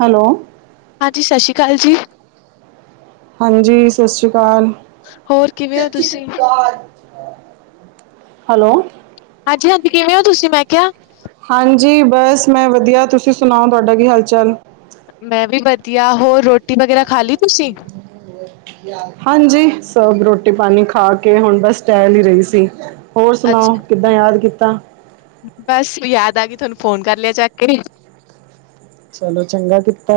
Hello! ਹਾਂਜੀ, ਸਤਿ ਸ੍ਰੀ ਅਕਾਲ ਜੀ। ਹਾਂਜੀ, ਸਤਿ ਸ਼੍ਰੀ ਅਕਾਲ ਹੋਰ ਕਿਵੇਂ ਹੋ ਸਤਿ ਸ਼੍ਰੀ ਤੁਸੀਂ? ਅਕਾਲ, ਹੈਲੋ। ਹਾਂਜੀ-ਹਾਂਜੀ, ਕਿਵੇਂ ਹੋ ਤੁਸੀਂ? ਮੈਂ ਕਿਹਾ। ਹਾਂਜੀ, ਬਸ ਮੈਂ ਵਧੀਆ। ਤੁਸੀਂ ਸੁਣਾਓ, ਤੁਹਾਡਾ ਕੀ ਹਾਲ-ਚਾਲ? ਮੈਂ ਵੀ ਵਧੀਆ, ਹੋਰ, ਰੋਟੀ-ਵਗੈਰਾ ਖਾ ਲਈ ਤੁਸੀਂ? ਹਾਂਜੀ, ਸਬ ਰੋਟੀ-ਪਾਣੀ ਖਾ ਕੇ ਹੁਣ ਬਸ ਟਹਿਲ ਹੀ ਰਹੇ ਸੀ। ਹੋਰ ਅੱਛਾ, ਸੁਣਾਓ, ਕਿੱਦਾਂ ਯਾਦ ਕੀਤਾ? ਬਸ, ਯਾਦ ਆ ਗਈ ਤੁਹਾਨੂੰ ਫੋਨ ਕਰ ਲਿਆ ਚੱਕ ਕੇ। ਚਲੋ, ਚੰਗਾ ਕੀਤਾ।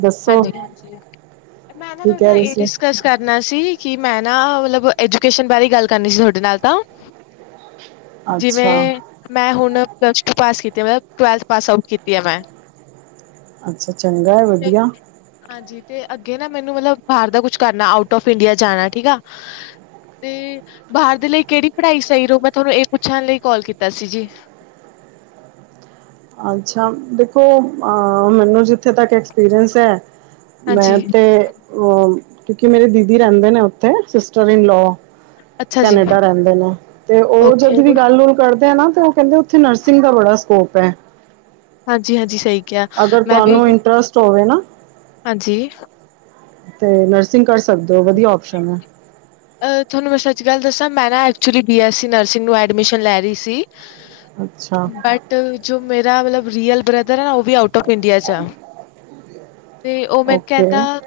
ਦੱਸੋ ਹਾਂਜੀ-ਹਾਂਜੀ, ਮੈਂ ਕੀ ਤੁਹਾਡੇ ਕਹਿ ਨਾਲ ਰਹੇ ਇਹ ਸੀ ਡਿਸਕਸ ਕਰਨਾ ਸੀ ਕਿ ਮੈ ਨਾ, ਮਤਲਬ ਐਜੂਕੇਸ਼ਨ ਬਾਰੇ ਗੱਲ ਕਰਨੀ ਸੀ ਤੁਹਾਡੇ ਨਾਲ ਤਾਂ। ਅੱਛਾ ਜਿਵੇਂ ਮੈਂ ਹੁਣ ਮੈਂ ਪਲੱਸ ਟੂ ਪਾਸ ਕੀਤੀ ਵੇ। ਟਵੈਲਥ ਪਾਸ-ਆਊਟ ਕੀਤੀ ਹੈ ਮੈਂ। ਅੱਛਾ ਚੰਗਾ ਹੈ ਵਧੀ। ਹਾਂਜੀ। ਤੇ ਅੱਗੇ ਨਾ, ਮੈਨੂੰ ਮਤਲਬ ਬਾਹਰ ਦਾ ਕੁਝ ਕਰਨਾ, ਆਊਟ ਆਫ ਇੰਡੀਆ ਜਾਣਾ। ਠੀਕ ਆ। ਤੇ ਬਾਹਰ ਦੇ ਲਈ ਕਿਹੜੀ ਪੜ੍ਹਾਈ ਸਹੀ ਰਹੂ? ਮੈਂ ਤੁਹਾਨੂੰ ਇਹ ਪੁੱਛਣ ਲਈ ਕੋਲ ਕੀਤੀ ਸੀ ਜੀ। [inaudible] ਅੱਛਾ, ਦੇਖੋ, ਆ ਮੈਨੂੰ ਜਿੱਥੇ ਤੱਕ ਐਕਸਪੀਰੀਅਂਸ ਹੈ, ਮੈਂ, ਹਾਂਜੀ। ਤੇ, ੳ ਕਿਉਂਕਿ ਮੇਰੇ ਦੀਦੀ ਰਹਿੰਦੇ ਨੇ ਉੱਥੇ ਸਿਸਟਰ-ਇਨ ਲੋ-। ਅੱਛਾ ਜੀ, ਕੈਨੇਡਾ ਰਹਿੰਦੇ ਨੇ, ਤੇ ਉਹ ਓਕੇ ਜਦ ਵੀ ਗੱਲ ਕਰਦੇ ਆ ਨਾ ਉਹ ਕਹਿੰਦੇ ਉੱਥੇ ਨਰਸਿੰਗ ਦਾ ਬੜਾ ਸਕੋਪ ਹੈ। ਹਾਂਜੀ-ਹਾਂਜੀ, ਸਹੀ ਕਿਹਾ ਅਗਰ, ਮੈਂ ਵੀ ਤੁਹਾਨੂੰ ਇੰਟਰਸਟ ਹੋਵੇ ਨਾ। ਹਾਂਜੀ ਤੇ ਨਰਸਿੰਗ ਕਰ ਸਕਦੇ ਹੋ, ਵਧੀਆ ਆਪਸ਼ਨ ਹੈ। ਅ-ਅ ਤੁਹਾਨੂੰ ਸੱਚੀ ਗੱਲ ਦੱਸਾ, ਮੈਂ actually B S E nursing ਵਿੱਚ ਐਡਮਿਸ਼ਨ ਲੈ ਰਹੀ ਸੀ। ਅੱਛਾ ਬਟ ਜੋ ਮੇਰਾ ਵਾਲਾ ਰੀਅਲ ਬ੍ਰਦਰ ਹੈ ਨਾ ਉਹ ਦੇ ਆਉਟ ਔਫ ਇੰਡੀਆ ਚ ਆ ਤੇ ਉਹ ਮੈਨੂੰ ਓਕੇ ਕਹਿੰਦਾ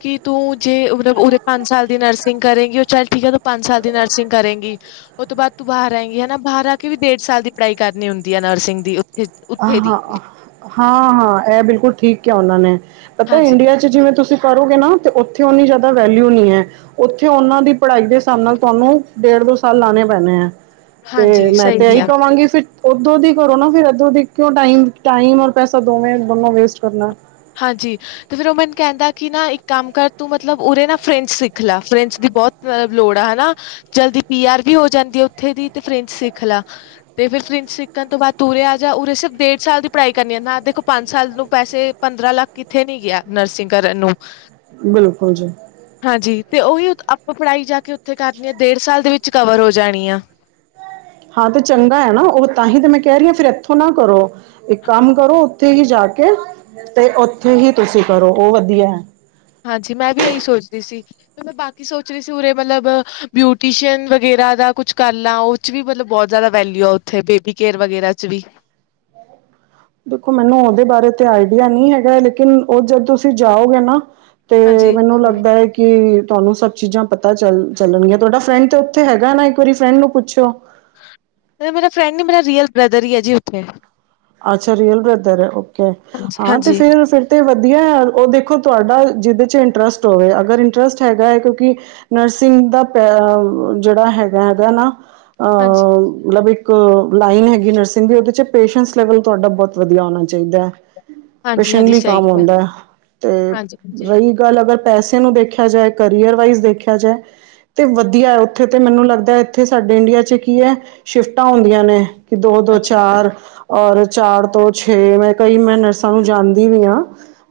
ਕਿ ਤੂੰ ਜੇ ਉਹ ਉਰੇ ਪੰਜ ਸਾਲ ਦੀ ਨਰਸਿੰਗ ਕਰੇਗੀ ਉਹ ਚੱਲ ਠੀਕ ਹੈ, ਤੂੰ ਪੰਜ ਸਾਲ ਦੀ ਨਰਸਿੰਗ ਕਰੇਗੀ ਉਹਦੇ ਬਾਦ ਤੂੰ ਬਾਹਰ ਆਏਗੀ ਹੈਨਾ ਬਾਹਰ ਆ ਕੇ ਵੀ ਦੇਖ ਪੰਜ ਸਾਲ ਦੀ ਪੜ੍ਹਾਈ ਕਰਨੀ ਹੁੰਦੀ ਹੈ ਨਰਸਿੰਗ ਦੀ। ਉੱਥੇ ਉੱਥੇ ਦੀ ਹਾਂ-ਹਾਂ-ਹਾਂ ਇਹ ਬਿਲਕੁਲ ਠੀਕ ਕਿਹਾ ਉਹਨਾਂ ਨੇ। ਪਤਾ ਇੰਡੀਆ ਚ ਜਿਵੇਂ ਤੁਸੀਂ ਕਰੋਗੇ ਨਾ ਤੇ ਉਥੇ ਉਨੀ ਜਿਆਦਾ ਵੈਲਿਊ ਨਹੀਂ ਹੈ ਉਥੇ ਉਹਨਾਂ ਦੀ ਪੜ੍ਹਾਈ ਦੇ ਹਿਸਾਬ ਨਾਲ ਤੁਹਾਨੂੰ ਢੇਢ ਦੋ ਸਾਲ ਲਾਣੇ ਪੈਣੇ ਹੈ ਤੇ ਹਾਂਜੀ-ਹਾਂਜੀ ਮੈਂ ਸਹੀ ਤੇ ਇਹੀ ਕਿਹਾ ਕਵਾਂਗੀ ਫਿਰ ਓਦੋਂ ਦੀ ਕਰੋ ਨਾ ਫਿਰ, ਇਦਰੋ ਕਿਉਂ ਟਾਈਮ ਔਰ ਪੈਸਾ ਦੋਵੇਂ ਦੋਨੋਂ ਵੇਸਟ ਕਰਨਾ। ਹਾਂਜੀ, ਤੇ ਫਿਰ ਉਹ ਮੈਨੂੰ ਕਹਿੰਦਾ ਕਿ ਨਾ ਇੱਕ ਕੰਮ ਕਰ ਤੂੰ ਮਤਲਬ ਉਰੇ ਨਾ ਫਰੈਂਚ ਸਿਖਲਾ ਫਰੈਂਚ ਬਹੁਤ ਲੋੜ ਆ ਹੈਨਾ ਜਲਦੀ ਪੀ ਆਰ ਵੀ ਹੋ ਜਾਂਤੀ ਆ ਉੱਥੇ ਦੀ ਤੇ ਫਰਿੰਚ ਸਿੱਖ ਲਾ ਤੇ ਵਿ ਪ੍ਰਿੰਸ ਸਿੱਖਣ ਤੋਂ ਬਾਅਦ ਤੂਰੇ ਆ ਜਾ ਉਰੇ ਸਿਰਫ ਡੇਢ ਸਾਲ ਦੀ ਪੜ੍ਹਾਈ ਕਰਨੀਆਂ ਨਾ ਦੇਖੋ ਪੰਜ ਸਾਲ ਨੂੰ ਪੈਸੇ ਪੰਦਰਾਂ ਲੱਖ ਕਿੱਥੇ ਨੀ ਗਿਆ ਨਰਸਿੰਗ ਕਰਨ ਨੂੰ। ਬਿਲਕੁਲ ਜੀ ਆਪਾਂ ਪੜ੍ਹਾਈ ਜਾ ਕੇ ਉੱਥੇ ਕਰਨੀ ਆ ਡੇਢ ਸਾਲ ਦੇ ਵਿੱਚ ਕਵਰ ਹੋ ਜਾਣੀ ਆ। ਹਾਂ, ਤੇ ਚੰਗਾ ਹੈ ਨਾ ਉਹ ਤਾਂਹੀ ਤੇ ਮੈਂ ਕਹਿ ਰਹੀ ਹਾਂ ਫਿਰ ਇੱਥੋਂ ਨਾ ਕਰੋ ਇਕ ਕਮ ਕਰੋ ਦਿੱਲੀ ਜਾ ਕੇ ਤੇ ਉੱਥੇ ਹੀ ਤੁਸੀਂ ਕਰੋ ਉਹ ਵਧੀਆ ਹੈ। ਹਾਂਜੀ, ਮੈਂ ਵੀ ਇਹੀ ਸੋ ਦੀਸੀ ਤੇ ਮੈਂ ਬਾਕੀ ਸੋਚ ਰਹੀ ਸੀ ਉਰੇ ਮਤਲਬ ਬਿਊਟੀਸ਼ੀਅਨ ਵਗ ਜਿਆਦਾ ਕੁਛ ਕਰ ਲਾ ਉਹ ਚ ਵੀ ਮਤਲਬ ਬਹੁਤ ਜਿਆਦਾ ਵੈਲਯੁ ਉਥੇ ਬੇਬੀ ਕੇਯਰ ਵਗੈਰਾ ਚ ਵੀ [inaudible] ਦੇਖੋ ਮੈਨੂੰ ਉਹਦੇ ਬਾਰੇ ਤੇ ਆਈਡੀਆ ਨਹੀਂ ਹੈਗਾ, ਲੇਕਿਨ ਉਹ ਜਦ ਤੁਸੀਂ ਜਾਓਗੇ ਨਾ ਹਾਂਜੀ, ਤੇ ਮੈਨੂੰ ਲੱਗਦਾ ਹੈ ਕਿ ਤੁਹਾਨੂੰ ਸਭ ਚੀਜ਼ਾਂ ਪਤਾ ਚੱਲ ਚੱਲਣਗੀਆਂ ਤੁਹਾਡਾ ਫਰੈਂਡ ਤਾਂ ਉੱਥੇ ਹੈਗਾ ਨਾ ਇੱਕ ਵਾਰੀ ਫਰੈਂਡ ਨੂੰ ਪੁੱਛਿਓ। ਮੇਰਾ ਫਰੈਂਡ ਨ ਮੇਰਾ ਰੀਅਲ ਬ੍ਰਦਰ ਹੀ ਹੈ ਜੀ ਉੱਥੇ। ਅੱਛਾ, ਰੀਅਲ ਬ੍ਰਦਰ ਹੈ ਓਕੇ ਹਾਂ ਤੇ ਹਾਂਜੀ। ਫਿਰ- ਫਿਰ ਤੇ ਵਧੀਆ ਉਹ ਦੇਖੋ ਤੁਹਾਡਾ ਜਿਹਦੇ ਚ ਇੰਟਰਸਟ ਹੋਵੇ ਅਗਰ ਇੰਟਰਸਟ ਹੈਗਾ ਹੈ ਕਿਉਂਕਿ ਨਰਸਿੰਗ ਦਾ ਜਿਹੜਾ, ਹੈਗਾ ਹੈਗਾ ਨਾ ਹਾਂਜੀ, ਲਵੇ ਇਕ ਲਾਈਨ ਹੈਗੀ ਏ ਉਦੇ ਵਿੱਚ ਪੇਸਸ ਲੈਵਲ ਤੁਹਾਡਾ ਬਹੁਤ ਵਧੀਆ ਹੋਣਾ ਚਾਹੀਦਾ ਹੈ, ਹਾਂਜੀ, ਹਾਂਜੀ ਪਸ਼ਨਲੀ ਸਹੀ ਕੰਮ ਆਉਂਦਾ ਹੈ ਤੇ ਹਾਂਜੀ, ਹਾਂਜੀ, ਰਹੀ ਗੱਲ ਅਗਰ ਪੈਸੇ ਨੂੰ ਦੇਖਿਆ ਜਾਏ। ਕਰੀਅਰ ਮਗਰ ਦੇਖਿਆ ਜਾਏ, ਤੇ ਵਧੀਆ ਹੈ ਉੱਥੇ ਤੇ ਮੈਨੂੰ ਲੱਗਦਾ ਇੱਥੇ ਸਾਡੇ ਇੰਡੀਆ ਚ ਕੀ ਹੈ, ਸਿਫਟਾ ਹੁੰਦੀਆ ਨੇ। ਦੋ-ਦੋ ਹਾਂਜੀ, ਚਾਰ, ਔਰ ਚਾਰ ਤੋਂ ਛੇ ਮੈਂ ਕਈ ਮੈਂ ਨਰਸਾਂ ਨੂੰ ਜਾਣਦੀ ਵੀ ਹਾਂ।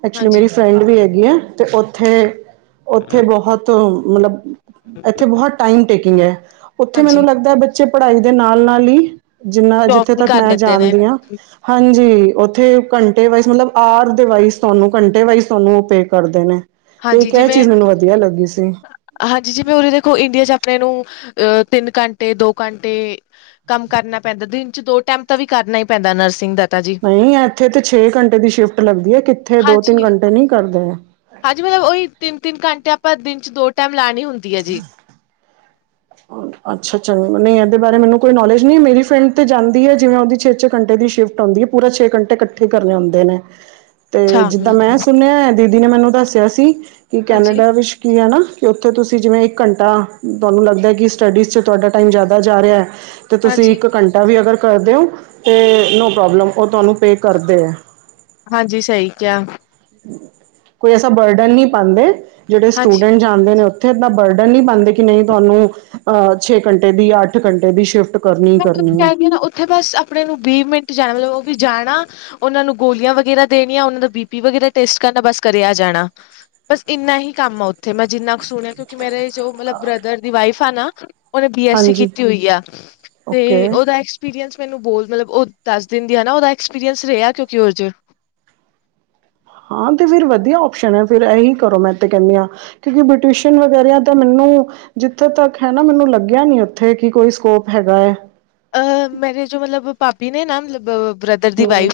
ਐਕਚੁਲੀ ਹਾਂਜੀ ਮੇਰੀ ਫਰੈਂਡ ਵੀ ਹੈਗੀ ਆ ਤੇ ਉੱਥੇ-ਉਥੇ ਬਹੁਤ ਮਤਲਬ, ਇੱਥੇ ਬਹੁਤ ਟਾਈਮ ਟੇਕੀਗ ਐ ਉਥੇ ਹਾਂਜੀ ਮੈਨੁੰ ਲਗਦਾ ਪੜਾਈ ਦੇ ਨਾਲ-ਨਾਲ ਹੀ, ਜਿੰਨਾ ਜੋਬ ਜਿੱਥੇ ਵੀ ਤੱਕ ਕਰ ਮੈਂ ਲੈਂਦੇ ਨੇ। ਜਾਣਦੀ ਹਾਂ ਹਾਂਜੀ ਉਥੇ ਘੰਟੇ ਵਾਈਸ ਮਤਲਬ ਆਰ ਦੇ ਵਾਈਜ਼ ਤੁਹਾਨੂੰ ਘੰਟੇ ਵਾਈਜ਼ ਤੁਹਾਨੂੰ ਉਹ ਪੇ ਕਰਦੇ ਨੇ। ਅਤੇ ਹਾਂਜੀ ਇੱਕ ਇਹ ਜਿਵੇਂ, ਚੀਜ਼ ਮੈਨੂੰ ਵਧੀਆ ਲੱਗੀ ਸੀ ਹਾਂਜੀ ਜਿਵੇ ਉਰੇ ਦੇਖੋ ਇੰਡੀਆ ਚ ਮੈਨੂੰ ਨੂੰ ਅਹ ਤਿੰਨ ਘੰਟੇ, ਦੋ ਘੰਟੇ ਕੰਮ ਕਰਨਾ ਪੈਂਦਾ ਦਿਨ ਚ ਦੋ ਟਾਈਮ ਤਾਂ ਵੀ ਕਰ ਨਹੀਂ ਵਾਹਿਧਾ ਨਰਸਿੰਗ ਦਾ। ਤਾਂ ਜੀ, ਨਹੀਂ, ਇੱਥੇ ਤਾਂ ਛੇ ਘੰਟੇ ਦੀ ਸ਼ਿਫਟ ਲੱਗਦੀ ਹੈ ਕਿੱਥੇ ਦੋ- ਤਿੰਨ ਹਾਂਜੀ। ਘੰਟੇ ਨਹੀਂ ਕਰਦੇ। ਹਾਂਜੀ ਤਿੰਨ-ਤਿੰਨ ਘੰਟਿਆਂ ਆਪਾ ਦਿਨ ਚ ਦੋ ਟਾਈਮ ਲਾਣੀ ਹੁੰਦੀ ਹੈ ਜੀ। ਅੱਛਾ, ਨਹੀਂ ਇਹਦੇ ਬਾਰੇ ਮੈਨੂੰ ਕੋਈ ਨੌਲੇਜ ਨਹੀਂ, ਮੇਰੀ ਫਰੈਂਡ ਤੇ ਜਾਂਦੀ ਹ ਜਿਵੇਂ ਉਹਦੀ ਛੇ-ਛੇ ਘੰਟੇ ਦੀ ਸ਼ਿਫਟ ਆਦੀ ਐ ਪੁਰੇ ਛੇ ਘੰਟੇ ਇਕੱਠੇ ਆਉਦੇ ਨੇ, ਅੱਛਾ। ਤੇ ਜਿੱਦਾਂ ਮੈਂ ਸੁਣਿਆ ਦੀਦੀ ਨੇ ਮੈਨੁੰ ਦੱਸਿਆ ਸੀ, ਕੀ ਹਾਂਜੀ, ਕੇਨਡਾ ਵਿੱਚ ਕੀ ਐ ਨਾ, ਕਿ ਉੱਥੇ ਤੁਸੀਂ ਜਿਵੇਂ ਇੱਕ ਘੰਟਾ, ਤੁਹਾਨੂੰ ਲੱਗਦਾ ਕਿ ਸਟੱਡੀਜ਼ ਚ ਤੁਹਾਡਾ ਟਾਈਮ ਜ਼ਿਆਦਾ ਜਾ ਰਿਹਾ। ਤੇ ਤੁਸੀਂ ਹਾਂਜੀ, ਇੱਕ ਘੰਟਾ ਵੀ ਅਗਰ ਕਰਦੇ ਹੋ, ਤੇ ਨੋ ਪ੍ਰੋਬਲਮ, ਉਹ ਤੁਹਾਨੂੰ ਪੇ ਕਰਦੇ ਹੈ ਹਾਂਜੀ, ਸਹੀ ਕਿਹਾ। ਕੋਈ ਐਸਾ ਬਰਡਨ ਨਹੀਂ ਪਾਦੇ ਜਿਹੜੇ ਹਾਂਜੀ। ਸਟੂਡੈਂਟ ਜਾਂਦੇ ਨੇ ਉੱਥੇ ਏਨਾਂ ਬਰਡਨ ਨਹੀਂ ਪਾਂਦੇ ਕਿ ਨਹੀਂ ਤੁਹਾਨੂੰ ਅਹ ਛੇ ਘੰਟੇ ਦੀ, ਜਾਂ ਅੱਠ ਘੰਟੇ ਦੀ ਸ਼ਿਫਟ ਕਰਨੀ ਹੀ ਮੈਂ ਦੋ ਕਰਨੀ ਹੈ ਕਹ ਰਹੀ ਹਾਂ ਨਾ ਉੱਥੇ ਬਸ ਆਪਣੇ ਨੂੰ ਵੀਹ ਮਿੰਟ ਚਲ ਉਹ ਵੀ ਜਾਣਾ, ਉਹਨਾਂ ਨੂੰ ਗੋਲੀਆਂ ਵਗੈਰਾ ਦੇਣੀਆਂ ਉਹਨਾਂ ਦਾ ਬੀ ਪੀ ਵਗੈਰਾ ਟੈਸਟ ਕਰਨਾ, ਬਸ ਘਰੇ ਆ ਜਾਣਾ। ਬਸ ਇੰਨਾ ਹੀ ਕੰਮ ਆ ਉੱਥੇ, ਮੈਂ ਜਿੰਨਾ ਕੁ ਸੁਣਿਆ, ਕਿਉਂਕਿ ਮੇਰੇ ਜੋ ਮਤਲਬ ਬ੍ਰਦਰ ਦੀ ਵਾਈਫ ਆ ਨਾ ਉਹਨੇ ਬੀ ਐਸ ਸੀ ਹਾਂਜੀ ਕੀਤੀ ਹੋਈ ਆ ਤੇ ਓਕੇ ਉਹਦਾ ਐਕਸਪੀਰੀਅੰਸ ਮੈਨੂੰ ਬੋਹਤ ਮਤਲਬ ੳਹ ਦਸ ਦਿਨ ਦੀ ਹੈਨਾ, ਉਹਦਾ ਐਕਸਪੀਰੀਅੰਸ ਰਿਹਾ ਕਿਉਂਕਿ ਉਹਦੇ ਚ ਹਾਂ ਤੇ ਫਿਰ ਵਧੀਆ ਔਪਸ਼ਨ ਹੈ ਫਿਰ, ਇਹੀ ਕਰੋ ਮੈਂ ਤੇ ਕਹਿੰਦੀ ਹਾਂ, ਕਿਉਂਕਿ ਬਟਿਊਸ਼ਨ ਵਗੈਰਾ ਤਾਂ ਮੈਨੂੰ ਜਿੱਥੋਂ ਤੱਕ ਹੈਨਾ ਮੈਨੂੰ ਲੱਗਿਆ ਨੀ ਉੱਥੇ, ਕਿ ਕੋਈ ਸਕੋਪ ਹੈਗਾ ਹੈ। ਅਹ ਮੇਰੇ ਜੋ ਮਤਲਬ ਭਾਬੀ ਨੇ ਨਾ ਮਤਲਬ ਬ੍ਰਦਰ ਦੀ ਹਮ ਵਾਈਫ,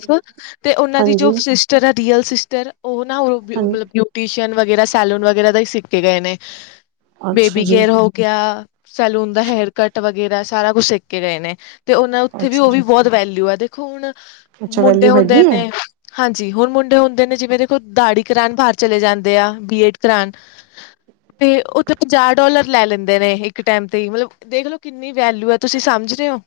ਤੇ ਉਹਨਾਂ ਦੀ ਜੋ ਹਾਂਜੀ ਸਿਸਟਰ ਆ ਰੀਅਲ ਸਿਸਟਰ ਉਹ ਨਾ ਉਹ ਹਾਂ ਮਤਲਬ ਬਿਊਟੀਸ਼ੀਅਨ ਵਗੈਰਾ ਸੈਲੂਨ ਵਗੈਰਾ ਦਾ ਹੀ ਸਿੱਖ ਕੇ ਗਏ ਨੇ ਅੱਛਾ ਬੇਬੀ ਜੀ ਕੇਅਰ ਹੋ ਗਿਆ, ਸੈਲੂਨ ਦਾ ਹੇਅਰ ਕੱਟ ਵਗੈਰਾ, ਸਾਰਾ ਕੁਛ ਸਿੱਖ ਗਏ ਨੇ। ਤੇ ਉਹਨਾ ਉੱਥੇ ਵੀ ਅੱਛਾ ਉਹਦੀ ਜੀ ਬਹੁਤ ਵੈਲਿਊ ਹੈ, ਦੇਖੋ ਹੁਣ ਅੱਛਾ ਮੁੰਡੇ ਵੈਲਿਊ ਹੁੰਦੇ ਹੈਗੀ ਹੈ ਨੇ ਹਾਂਜੀ, ਹੁਣ ਮੁੰਡੇ ਹੁੰਦੇ ਨੇ ਜਿਵੇਂ ਦੇਖੋ ਦਾੜੀ ਕਰਾਣ ਬਾਹਰ ਚਲੇ ਜਾਂਦੇ ਆ ਬਰੀਏਡ ਕਰਾਣ ਤੇ ਉੱਥੇ ਪੰਜਾਹ ਡੋਲਰ ਲੈ ਲੈਂਦੇ ਨੇ ਇੱਕ ਟਾਈਮ ਤੇ ਮਤਲਬ ਦੇਖ ਲਓ ਕਿੰਨੀ ਵੈਲਊ ਹੈ, ਤੁਸੀਂ ਸਮਝ ਸਮਝ ਰਹੇ ਔ,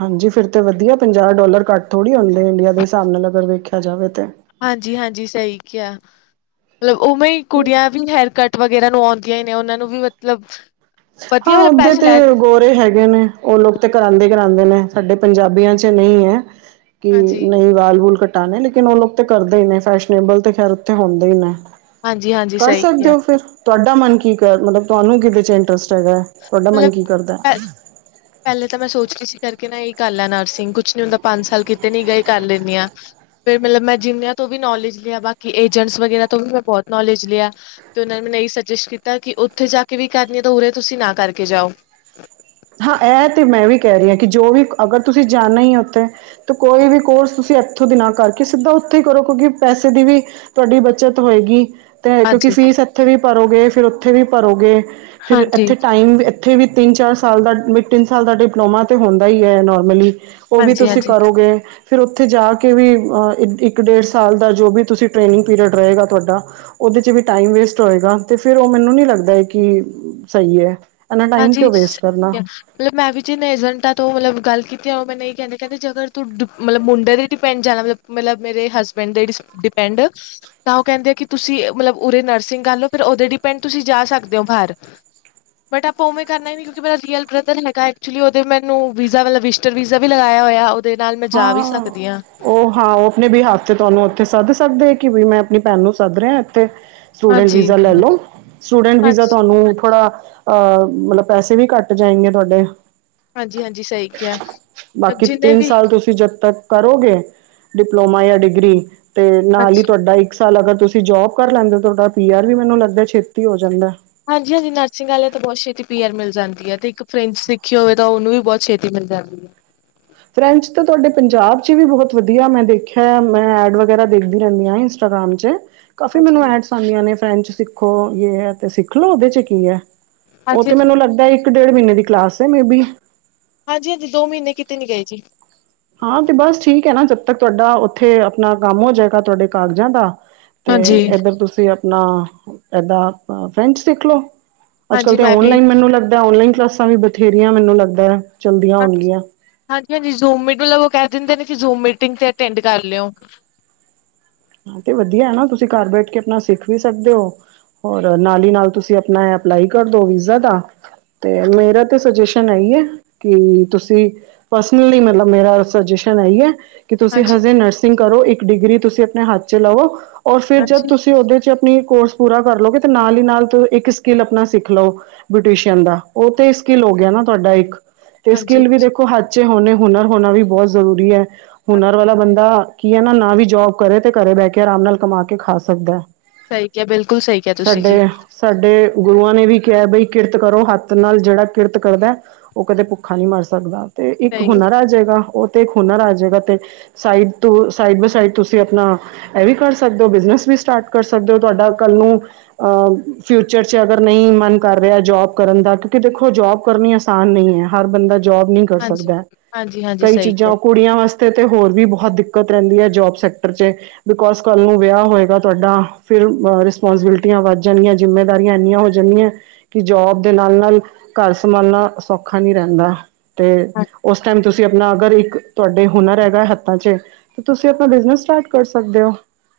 ਹਾਂਜੀ ਫਿਰ ਤੇ ਵਧੀਆ ਪੰਜਾਹ ਡੋਲਰ ਘੱਟ ਥੋੜ੍ਹੀ ਹੋਂਦੇ ਨੇ, ਇੰਡੀਆ ਦੇ ਹਿਸਾਬ ਨਾਲ ਅਗਰ ਵੇਖਿਆ ਜਾਵੇ ਤੇ ਹਾਂਜੀ-ਹਾਂਜੀ, ਸਹੀ ਕਿਹਾ, ਮਤਲਬ ਉਵੇਂ ਹੀ ਕੁੜੀਆਂ ਵੀ ਹੇਅਰ ਕੱਟ ਵਗੈਰਾ ਨੂੰ ਆਦੀਆਂ ਹੀ ਨੇ ਉਹਨਾਂ ਨੂੰ ਵੀ ਮਤਲਬ ਹਾਂ ਵਧੀਆ ਮਤਲਬ ਔਧਰ ਪੈਸੇ ਤੇ ਲੈ ਗੋਰੇ ਹੈਗੇ ਨੇ, ਉਹ ਲੋਕ ਤੇ ਕਰਾਂਦੇ ਕਰਾਂਂਦੇ ਨੇ, ਸਾਡੇ ਪੰਜਾਬੀਆਂ ਚ ਨਹੀਂ ਹੈ ਕਿ, ਹਾਂਜੀ ਨਹੀਂ ਵਾਲ ਵੂਲ ਕਟ ਨੇ ਲੇਕਿਨ ਉਹ ਲੋਕ ਤੇ ਕਰਦੇ ਹੀ ਨੇ, ਫੈਸ਼ਨਐਬਲ ਤੇ ਖੈਰ ਉੱਥੇ ਹੁੰਦੇ ਹੀ ਨੇ। ਹਾਂਜੀ ਹਾਂਜੀ ਕਰ ਸਹੀ ਸਕਦੇ ਕਿਹਾ ਹੋ ਫਿਰ, ਤੁਹਾਡਾ ਮਨ ਕੀ ਕਹ ਮਤਲਬ ਤੁਹਾਨੂੰ ਕਿਦੇ ਚ ਇੰਟਰਸਟ ਹੈਗਾ, ਤੁਹਾਡਾ ਮਨ ਕੀ ਕਰਦਾ। ਮਤਲਬ ਨਹੀ ਇਹੀ ਕਰ ਲੈ ਨਰਸਿੰਗ ਕੁਛ ਨੀ ਹੁੰਦਾ, ਪੰਜ ਸਾਲ ਕਿਤੇ ਨੀ ਗਏ ਇਹੀ ਕਰ ਲੈਂਦੀ ਹਾਂ, ਫੇਿਰ ਮਤਲਬ ਮੈਂ ਜਿੰਨੀਆਂ ਤੋਂ ਵੀ ਨੌਲੇਜ ਲਿਆ ਬਾਕੀ ਏਜਂਟਸ ਵਗਰਾ ਤੋਂ ਵੀ ਮੈਂ ਬਹੁਤ ਨੌਲੇਜ ਲਿਆ, ਤੇ ਉਹਨਾ ਮੈਨੂੰ ਏਹੀ ਸੁਜੈਸਟ ਕੀਤਾ ਕਿ ਔ ਉੱਥੇ ਜਾ ਕੇ ਵੀ ਕਰਨੀ ਹੈ, ਤਾਂ ਉਰੇ ਤੁਸੀਂ ਨਾ ਕਰਕੇ ਜਾਓ। ਕਹ ਰਹੀ ਹੈ ਕਿ ਜੋ ਵੀ ਅਗਰ ਤੁਸੀਂ ਜਾਣਾ ਹੀ ਉੱਥੇ, ਤਾਂ ਕੋਈ ਵੀ ਕੋਰਸ ਤੁਸੀਂ ਇੱਥੋਂ ਦੀ ਨਾ ਕਰਕੇ ਸਿੱਧਾ ੳਥੋਂ ਉੱਥੇ ਕਰੋ, ਕਿਉਂਕਿ ਪੈਸੇ ਦੀ ਵੀ ਤੁਹਾਡੀ ਬੱਚਤ ਹੋਏਗੀ। ਤੇ ਕਿਉਂਕਿ ਹਾਂਜੀ, ਫੀਸ ਇੱਥੇ ਵੀ ਭਰੋਗੇ, ਫਿਰ ਉੱਥੇ ਵੀ ਭਰੋਗੇ, ਫਿਰ ਹਾਂਜੀ, ਇੱਥੇ ਟਾਈਮ ਉੱਥੇ ਵੀ ਤਿੰਨ, ਚਾਰ ਸਾਲ ਦਾ, ਮ ਤਿੰਨ ਸਾਲ ਦਾ ਡਿਪਲੋਮਾ ਤਾਂ ਹੁੰਦਾ ਹੀ ਹੈ ਨੋਰਮਲੀ ਉਹ ਵੀ ਹਾਂਜੀ, ਤੁਸੀਂ ਹਾਂਜੀ, ਕਰੋਗੇ। ਫਿਰ ਉੱਥੇ ਜਾ ਕੇ ਵੀ ਇੱਕ, ਡੇਢ ਸਾਲ ਦਾ ਜੋ ਵੀ ਤੁਸੀਂ ਟ੍ਰੇਨਿੰਗ ਪੀਰੀਅਡ ਰਹੇਗਾ ਤੁਹਾਡਾ ਉਹਦੇ ਚ ਵੀ ਟਾਈਮ ਵੇਸਟ ਹੋਏਗਾ ਤੇ ਫਿਰ ਉਹ ਮੈਨੂੰ ਨੀ ਲੱਗਦਾ ਹੈ ਕਿ ਸਹੀ ਏ। ਹੈਨਾ, ਟਾਈਮ ਕਿਉਂ ਹਾਂਜੀ। ਵੇਸਟ ਮਤਲਬ ਮੈਂ ਵੀ ਜਿਨ ਏਜੰਟਾਂ ਤੋ ਮਤਲਬ ਗੱਲ ਕੀਤੀ ਉਹ ਮੈਂ ਨਹੀਂ ਕਹਿੰਦੇ-ਕਹਿੰਦੇ ਜਗਰ ਤੂੰ ਮਤਲਬ ਮੁੰਡੇ ਤੇ ਡਿਪੈਂਡ ਜਾਣਾ ਮਤਲਬ, ਮਤਲਬ ਮੇਰੇ ਹਸਬੈਂਡ ਦੇ ਡਿਪੈਂਡ ਤਾਂ ਉਹ ਕਹਿੰਦੇ ਆ ਕਿ ਤੁਸੀਂ ਮਤਲਬ ਉਰੇ ਨਰਸਿੰਗ ਕਰ ਲਓ ਫਿਰ ਉਹਦੇ ਡਿਪੈਂਡ ਤੁਸੀਂ ਜਾ ਸਕਦੇ ਸਕਦੇ ਹੋ ਬਾਹਰ। ਬਟ ਆਪਾਂ ਉਵੇਂ ਕਰਨਾ ਹੀ ਨਹੀਂ ਕਿਉਂਕਿ ਮੇਰਾ ਰੀਅਲ ਬ੍ਦਰ ਹੈਗਾ ਏ, ਏਚਯੁਲੀ ਔਦੇ ਮੈਨੂੰ ਵੀਜ਼ਾ ਵਲ ਵੀਜਿਟਰ ਵੀਜ਼ਾ ਵੀ ਲਗਾਇਆ ਹੋਇਆ ਔ ਹਾਂ ਉਹ ਹਾਂ ਉਹ ਅਪਣੇ ਬੀਆੱਫ ਤੇ ਤੁਹਾਨੂੰ ਉੱਥੇ ਸੱਦ ਸਕਦੇ ਕਿ ਵੀ ਮੈਂ ਆਪਣੀ ਭੈਣ ਨੂੰ ਸੱਦ ਰਿਹਾ ਇੱਥੇ ਸਟੂਡੈਂਟ ਹਾਂਜੀ ਵੀਜ਼ਾ ਲੈ ਲੋ, ਸਟੂਡੈਂਟ ਵੀਜ਼ਾ ਹਾਂਜੀ ਤੁਹਾਨੂੰ ਥੋੜਾ ਅਹ ਮਤਲਬ ਪੈਸੇ ਵੀ ਘੱਟ ਜਾਏਗੇ ਤੁਹਾਡੇ ਹਾਂਜੀ ਹਾਂਜੀ ਸਹੀ ਕਿਹਾ, ਬਾਕੀ ਜਿੰਨੇ ਤਿੰਨ ਵੀ ਤੁਸੀਂ ਜਦ ਤੱਕ ਕਰੋਗੇ ਡਿਪਲੋਮਾ ਜਾਂ ਡਿਗਰੀ। ਤੇ ਨਾਲ ਹੀ ਹਾਂਜੀ ਤੁਹਾਡਾ ਇੱਕ ਸਾਲ ਅਗਰ ਤੁਸੀਂ ਜੋਬ ਕਰ ਲੈਂਦੇ ਹੋ ਤੁਹਾਡਾ ਪੀਆਰ ਵੀ ਮੈਨੂੰ ਲੱਗਦਾ ਛੇਤੀ ਹੋ ਜਾਂਦਾ। ਹਾਂਜੀ ਹਾਂਜੀ ਨਰਸਿੰਗ ਵਾਲੇ ਤਾਂ ਬਹੁਤ ਛੇਤੀ ਪੀ ਆਰ ਮਿਲ ਜਾਂਦੀ ਹ। ਤੇ ਇੱਕ ਫਰੈਂਚ ਸਿਖੀ ਹੋਵੇ ਤਾਂ ਉਹਨੂੰ ਵੀ ਬਹੁਤ ਜਾਂਦੀ ਹੈ। ਫਰੈਂਚ ਤਾਂ ਤੁਹਾਡੇ ਪੰਜਾਬ ਚ ਵੀ ਬਹੁਤ ਵਧੀਆ ਮੈਂ ਦੇਖਿਆ ਮੈਂ ਐਡ ਵਗੈਰਾ ਦੇਖਦੀ ਰਹਿੰਦੀ ਆ ਇੰਸਟਾਗਰਾਮ ਚ! ਕਾਫੀ ਹਾਂਜੀ ਮੈਨੂੰ ਐਡਸ ਆਉਂਦੀਆਂ ਨੇ ਫਰੈਂਡ ਚ ਸਿੱਖੋ ਤੇ ਸਿੱਖ ਲੋ ਉਹਦੇ ਚ ਕੀ ਹੈ। ਉਹ ਹਾਂਜੀ ਤੇ ਹਾਂਜੀ ਮੈਨੂੰ ਲੱਗਦਾ ਇੱਕ ਡੇਢ ਮਹੀਨੇ ਦੀ ਕਲਾਸ ਹੈ ਮੇ ਬੀ। ਹਾਂਜੀ ਹਾਂਜੀ ਦੋ ਮਹੀਨੇ ਕਿਤੇ ਨਹੀਂ ਗਏ ਜੀ। ਹਾਂ ਤੇ ਬਸ ਠੀਕ ਹ ਨਾ ਜਦ ਤੱਕ ਤੁਹਾਡਾ ਉਥੇ ਆਪਣਾ ਕੰਮ ਹੋ ਜਾਏਗਾ ਤੁਹਾਡੇ ਕਾਗਜਾਂ ਦਾ ਤੇ ਹਾਂਜੀ ਇਧਰ ਤੁਸੀਂ ਆਪਣਾ ਇਦਾਂ ਫਰੈਂਚ ਸਿੱਖ ਲਓ। ਅੱਜਕੱਲ ਹਾਂਜੀ ਤੇ ਮੈਂ ਵੀ ਆਨਲਾਈਨ ਮੈਨੂੰ ਲੱਗਦਾ ਆਨਲਾਈਨ ਕਲਾਸਾਂ ਵੀ ਬਥੇਰੀਆਂ ਮੈਨੂੰ ਲੱਗਦਾ। ਚਲਦੀਆਂ ਹੋਣਗੀਆਂ ਹਾਂਜੀ ਹਾਂਜੀ ਜੂਮ ਮਿਡਲ ਕਰ ਦਿੰਦੇ ਨੇ ਕਿ ਜ਼ੋ ਮੀਟਿੰਗ ਤੇ ਅਟੈਂਡ ਕਰ ਲਿਓ। ਤੇ ਵਧੀਆ ਨਾ ਤੁਸੀਂ ਘਰ ਬੈਠ ਕੇ ਆਪਣਾ ਸਿੱਖ ਵੀ ਸਕਦੇ ਹੋ। ਔਰ ਨਾਲੀ ਨਾਲ ਤੁਸੀਂ ਆਪਣਾ ਅਪਲਾਈ ਕਰ ਦੋ ਵੀਜ਼ਾ ਦਾ। ਤੇ ਮੇਰਾ ਤੇ ਸਜੇਸ਼ਨ ਹੈਗੀ ਹ ਕਿ ਤੁਸੀਂ ਪਰਸਨਲੀ ਮਤਲਬ ਮੇਰਾ ਕਿ ਤੁਸੀਂ ਹਾਂਜੀ ਹਸਿੰਗ ਕਰੋ ਇਕ ਡਿਗਰੀ ਤੁਸੀਂ ਆਪਣੇ ਹੱਥ ਚ ਲਾਓ ਔਰ ਫਿਰ ਜਦ ਹਾਂਜੀ ਤੁਸੀਂ ਉਹਦੇ ਚ ਆਪਣੀ ਕੋਰਸ ਪੂਰਾ ਕਰ ਲੋਗੇ ਤੇ ਨਾਲ ਹੀ ਨਾਲ ਇੱਕ ਸਕਿਲ ਆਪਣਾ ਸਿੱਖ ਲਓ ਬ੍ਰਿਟਿਸ਼ ਦਾ ਉਹ ਤੇ ਹੋ ਗਿਆ ਨਾ। ਤੁਹਾਡਾ ਇੱਕ ਤੇ ਹਾਂਜੀ ਸਕਿਲ ਵੀ ਦੇਖੋ ਹੱਦ ਚ ਹੋਣੇ ਹੁਨਰ ਹੋਣਾ ਵੀ ਬਹੁਤ ਜਰੂਰੀ ਹੈ। ਹੁਨਰ ਵਾਲਾ ਬੰਦਾ ਕੀ ਹਨਾ ਨਾਂ ਵੀ ਜੋਬ ਕਰੇ ਤੇ ਘਰੇ ਬਹਿ ਕੇ ਆਰਾਮ ਨਾਲ ਕਮਾ ਕੇ ਖਾ ਸਕਦਾ। ਸਹੀ ਕਿਹਾ ਬਿਲਕੁਲ ਸਹੀ ਕਿਹਾ ਤੁਸੀਂ ਜੀ ਸਾਡੇ ਸਾਡੇ ਗੁਰੂਆਂ ਨੇ ਵੀ ਕਿ ਬਈ ਕਿਰਤ ਕਰੋ ਹੱਥ ਨਾਲ ਜਿਹੜਾ ਕਿਰਤ ਕਰਦਾ ਉਹ ਕਦੇ ਭੁੱਖਾ ਨਹੀਂ ਮਰ ਸਕਦਾ। ਤੇ ਇੱਕ ਸਹੀ ਹੁਨਰ ਆ ਜਾਏਗਾ ਉਹ ਤੇ ਹੁਨਰ ਆ ਜਾਏਗਾ ਤੇ ਸਾਈਡ ਤੋ ਸਾਈਡ ਬੇਸ ਸਾਈਡ ਤੁਸੀਂ ਤੇ ਆਪਣਾ ਇਹ ਵੀ ਕਰ ਸਕਦੇ ਹੋ ਬਿਜ਼ਨਸ ਵੀ ਸਟਾਰਟ ਕਰ ਸਕਦੇ ਹੋ। ਤੁਹਾਡਾ ਕੱਲ ਨੂੰ ਚਰਚਾ ਅਗਰ ਨਹੀਂ ਮਨ ਕਰ ਰਿਹਾ ਜੋਬ ਕਰਨ ਦਾ ਕਿਉਂਕਿ ਦੇਖੋ ਜੋਬ ਕਰਨੀ ਆਸਾਨ ਨਹੀਂ ਹੈ ਹਰ ਬੰਦਾ ਜੋਬ ਨਹੀਂ ਕਰ ਹਾਂਜੀ, ਸਕਦਾ ਹਾਂਜੀ-ਹਾਂਜੀ ਕਈ ਸਹੀ ਕਿਹਾ, ਚੀਜ਼ਾਂ ਕੁੜੀਆਂ ਵਾਸਤੇ ਤੇ ਹੋਰ ਵੀ ਬਹੁਤ ਕਤ ਰਹਿੰਦੀ ਹ ਜੋਬ ਸੈ ਬਿਕੋਜ਼ ਕਾਲ ਨੂੰ ਵਿਆਹ ਹੋਏਗਾ। ਤੁਹਾਡਾ ਫਿਰ ਰਿਸਪਾਂਸਬਿਲਿਟੀਆਂ ਵੱਧ ਜਾਂਦੀਆਂ ਜ਼ਿੰਮੇਦਾਰੀਆ ਨੀਆਂ ਹੋ ਜਾਂਦੀਆਂ ਕਿ ਜੋਬ ਦੇ ਨਾਲ ਨਾਲ ਘਰ ਸਮਾਨਾ ਸੌਖਾ ਨਹੀਂ ਰਹਿੰਦਾ। ਤੇ ਹਾਂ ਉਸ ਟਾਈਮ ਤੁਸੀਂ ਆਪਣਾ ਅਗਰ ਇੱਕ ਤੁਹਾਡੇ ਹੁਨਰ ਹੈਗਾ ਹੱਥਾਂ ਚ ਤੇ ਤੁਸੀਂ ਆਪਣਾ ਬਿਜਨਸ ਸਟਾਰਟ ਕਰ ਸਕਦੇ ਓ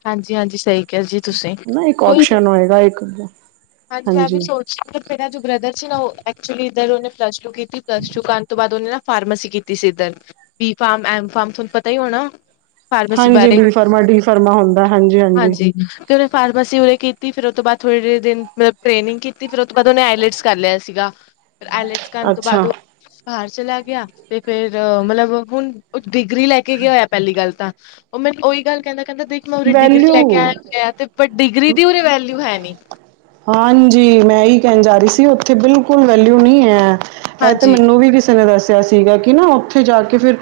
ਹਾਂਜੀ ਹਾਂਜੀ, ਸਹੀ ਕਿਹਾ ਜੀ ਤੁਸੀਂ ਇੱਕ ਆਪਸ਼ਨ ਹੋਏਗਾ ਇੱਕ ਹਾਂਜੀ ਮੈਂ ਵੀ ਸੋਚ ਮੇਰਾ ਜੋ ਬਰਦਰ ਸੀ, ਨਾ ਓ ਐਕਚੂਲੀ ਦਰੋਂ ਨੇ ਪਲੱਸ ਟੂ ਕੀਤੀ ਪਲੱਸ ਟੂ ਕਰਨ ਤੋਂ ਬਾਅਦ ਫਾਰਮਾਸੀ ਕੀਤੀ ਸੀ ਇਧਰ। ਬੀ- ਫਾਮ, ਐਮ-ਫਾਮ, ਤੁਹਾਨੂੰ ਪਤਾ ਹੀ ਹੁਣਾ ਹਾਂਜੀ। ਬੀ- ਫਾਰਮਾ ਡੀ -ਫਾਰਮਾ ਹੁੰਦਾ। ਹਾਂਜੀ ਹਾਂਜੀ ਕਰੋ ਫਾਰਮਾਸੀ ਉਰੇ ਕੀਤੀ ਫਿਰ ਉਹਤੋਂ ਬਾਅਦ ਥੋੜੇ ਦਿਨ ਮਤਲਬ ਟ੍ਰੇਨਿੰਗ ਕੀਤੀ ਫਿਰ ਉਸ ਤੋਂ ਬਾਅਦ ਉਹਨੇ ਆਈਲੈਟਸ ਕਰ ਲਿਆ ਸੀਗਾ। ਆਈਲੈਟਸ ਕਰਨ ਤੋਂ ਬਾਅਦ ਅੱਛਾ ਬਾਹਰ ਚਲਾ ਗਿਆ। ਤੇ ਫਿਰ ਮਤਲਬ ਡਿਗਰੀ ਲੈ ਕੇ ਗਏ ਹੋਇਆ ਪਹਿਲੀ ਗੱਲ ਤਾਂ। ਉਹ ਮੈਨੂੰ ਉਹੀ ਗੱਲ ਕਹਿੰਦਾ ਕਹਿੰਦਾ ਦੇਖ ਡਿਗਰੀ ਲੈ ਕੇ ਵੈਲਿਊ ਆਇਆ ਤੇ ਪਰ ਡਿਗਰੀ ਦੀ ਵੈਲਿਊ ਹੈ ਨਹੀਂ। ਜੀ ਮੈਂ ਇਹੀ ਕਹਿਣ ਜਾ ਰਹੀ ਸੀ। ਉੱਥੇ ਬਿਲਕੁਲ ਵੈਲਿਊ ਨਹੀਂ ਹੈ। ਇਹ ਤੇ ਹਾਂਜੀ ਮੈਨੂੰ ਵੀ ਕਿਸੇ ਤੇ ਸੀਗਾ ਕਿ ਨਾ ਉੱਥੇ ਜਾ ਕੇ ਫਿਰ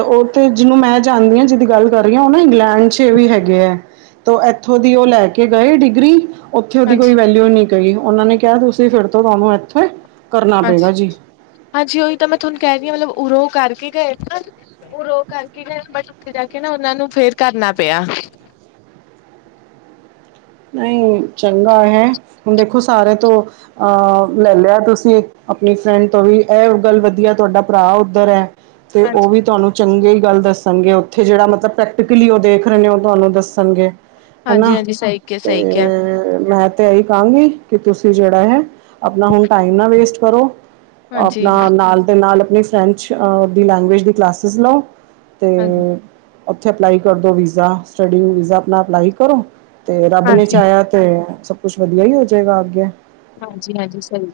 ਉਹ ਤੇ ਜਿਹਨੂੰ ਮੈਂ ਜਾਣਦੀ ਆ ਜਿਹਦੀ ਗੱਲ ਕਰ ਰਹੀ ਇੰਗਲੈਂਡ ਛੇਵੀ ਹੈਗੇ ਆ ਤੋ ਇਥੋਂ ਦੀ ਉਹ ਲੈ ਕੇ ਗਏ ਡਿਗਰੀ ਉਥੇ ਉਹਦੀ ਕੋਈ ਹਾਂਜੀ ਵੈਲਿਊ ਨਹੀਂ। ਤੇ ਉਹਨਾਂ ਨੇ ਕਿਹਾ ਤੁਸੀਂ ਫਿਰ ਤੋਂ ਤੁਹਾਨੂੰ ਕਰਨਾ ਹਾਂਜੀ ਪਏਗਾ ਜੀ ਹਾਂਜੀ ਉਹੀ ਤਾਂ ਮੈਂ ਤੁਹਾਨੂੰ ਕਹਿ ਰਹੀ ਮਤਲਬ ਉ ਕਰਕੇ ਗਏ ਉਹ ਰੋ ਕਰਕੇ ਜਾ ਕੇ ਨਾ ਉਹਨਾਂ ਨੂੰ ਫਿਰ ਕੁੱਛ ਆਵਾਜ਼ ਨਹੀਂ ਹੈ। ਨਹੀਂ ਚੰਗਾ ਹੈ ਹੁਣ ਦੇਖੋ ਸਾਰੇ ਤੋ ਲੈ ਲਿਆ ਤੁਸੀਂ ਆਪਣੀ ਫਰੈਂਡ ਤੋਂ ਵੀ ਐ ੳ ਗੱਲ ਵਧੀਆ ਤੁਹਾਡਾ ਭਰਾ ਉੱਧਰ ਹੈ ਤੇ ਔ ਹਾਂਜੀ ਵੀ ਤੁਹਾਨੂੰ ਚੰਗੇ ਈ ਗੱਲ ਦੱਸਣਗੇ ਔਥੇ ਜੇੜਾ ਮਤਲਬ ਪ੍ਰੈਕਟੀਕਲੀ ਔ ਦੇਖ ਰੇ ਨੇ ਔ ਤੁਹਾਨੂੰ ਦੱਸਣਗੇ। ਹਾਂਜੀ ਹਨਾ ਹਾਂਜੀ, ਸਹੀ ਕਿਹਾ ਸਹੀ ਤੇ ਕਿਹਾ ਮੈਂ ਤੇ ਐਹੀ ਕਾਂਗੀ। ਕਿ ਤੁਸੀਂ ਜੇੜਾ ਹੈ, ਅਪਣਾ ਹੁਣ ਟਾਈਮ ਨਾ ਵੇਸਟ ਕਰੋ। ਹਾਂਜੀ ਅਪਣਾ ਨਾਲ ਦੇ ਨਾਲ ਅਪਣੀ ਫਰੈਂਚ ਅ ਦੀ ਲੈਂਗੁਏਜ ਦੀ ਕਲਾਸਿਸ ਲੋ, ਤੇ ਹਾਂਜੀ ਔਥੇ ਅਪਲਾਈ ਕਰ ਦੋ ਵੀਜ਼ਾ। ਸਟਡੀ ਵੀਜ਼ਾ ਅਪਣਾ ਅਪਲਾਈ ਕਰੋ। ਤੇ ਰੱਬ ਨੇ ਹਾਂਜੀ ਚਾਯਾ ਤੇ ਸਭ ਕੁਛ ਵਧੀਆ ਹੀ ਹੋ ਜੇਗਾ ਅੱਗੇ। ਹਾਂਜੀ ਹਾਂਜੀ, ਸਹੀ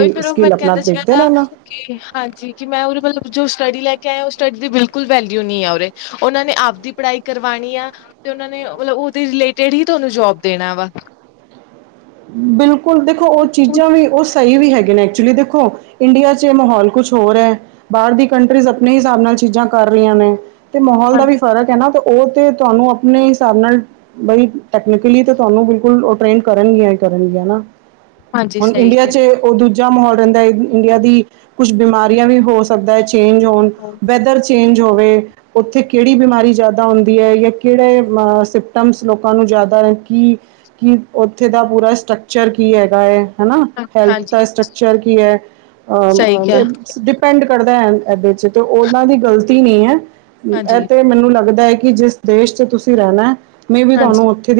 ਔਹੀ ਕਰੋ ਮੈਂ ਸਕਿੱਲ ਆਪਣਾ ਕੈੰਦਾ ਸੀਗਾ ਦੇਖਦੇ ਰਹਿਣਾ ਕੈੰਦਾ ਕਿ ਹਾਂਜੀ ਕਿ ਮੈਂ ਉਰੇ ਪੈਲੇ ਜੋ ਸਟੱਡੀ ਲੈ ਕ ਕੈ ਔ ਸਟੱਡੀ ਦੀ ਬਿਲਕੁਲ ਵੈਲਿਊ ਨੀ ਐ ਉਰੇ, ਔਨਾਂ ਨੇ ਆਪ ਦੀ ਪੜ੍ਹਾਈ ਕਰਵਾਣੀ ਆ ਤੇ ਔਨਾਂ ਨੇ ਉਲੇ ਉ ਉਦੇ ਰਿਲੇਟਿਡ ਹੀ ਤੁਹੈਨੂੰ ਜੋਬ ਦੇਣਾ ਵਾ। ਬਿਲਕੁਲ ਦੇਖੋ ਔ ਚੀਜ਼ਾਂ ਵੀ ਔ ਸਹੀ ਵੀ ਹੈ। ਹੈਗੇ ਨੇ ਐਕਚੁਲੀ ਦੇਖੋ ਇੰਡੀਆ ਚ ਮਹੌਲ ਕੁਛ ਹੋਰ ਹੈ, ਬਾਰ ਦੀ ਕੰਟਰੀਜ਼ ਅਪਣੇ ਹਿਸਾਬ ਨਾਲ ਚੀਜ਼ਾਂ ਕਾਰ ਕਰ ਰੀਆਂ ਨੇ ਤੇ ਮਾਹੌਲ ਦਾ ਹਾਂ- ਵੀ ਫ਼ਰਕ ਹੈ ਨਾ। ਓਹ ਤੇ ਤੁਹਾਨੂੰ ਅਪਣੇ ਹਿਸਾਬ ਨਾਲ ਬਈ ਟੈਕਨੀਕਲੀ ਤੇ ਤੁਹਾਨੂੰ ਬਿਲਕੁਲ ਔ ਟ੍ਰੇਨ ਕਰਨਗੀਆਂ। ਕਰਨਗੀਆਂ ਨਾ ਹਾਂਜੀ ਹੁਣ ਸਹੀ ਇੰਡੀਆ ਚ ਔ ਦੂਜ ਜਾ ਮਾਹੌਲ ਰੈੰਦਾ ਏ, ਇੰਡੀਆ ਦੀ ਕੁਛ ਬਿਮਾਰੀਆਂ ਵੀ ਹੋ ਸਕਦਾ ਹੈ। ਚੇਂਜ ਹੋਣ ਕਿਹਾ ਵੈਦਰ ਚੇਂਜ ਹੋਵੇ ਔਥੇ ਕੇੜੀ ਬਿਮਾਰੀ ਜੈਦਾ ਹੁੰਦੀ ਐ? ਕੀ-ਕੀ ਔਥੇ ਦਾ ਪੂਰਾ ਸਟਕਚਰ ਹੈਨਾ ਹਾਂ- ਹੈਲਥ ਹਾਂਜੀ ਦਾ ਸਟਕਚਰ ਕੀ ਹੈ? ਸਹੀ ਤੇ ਕਿਹਾ ਡਿਪੈਂਡ ਕਰਦਾ ਐਦੇ ਚ, ਤੇ ਔਨਾਂ ਦੀ ਗ਼ਲਤੀ ਨੀ ਐ, ਐ ਹਾਂਜੀ ਤੇ ਮੈਨੂੰ ਲੱਗਦਾ ਐ ਕਿ ਕਿ ਜਿਸ ਦੇਸ਼ ਚ ਤੁਸੀਂ ਰੈਣੈ, ਮੇ ਬੀ ਹਾਂਜੀ ਤੁਹਾਨੂੰ ਔਥੇ ਦੀ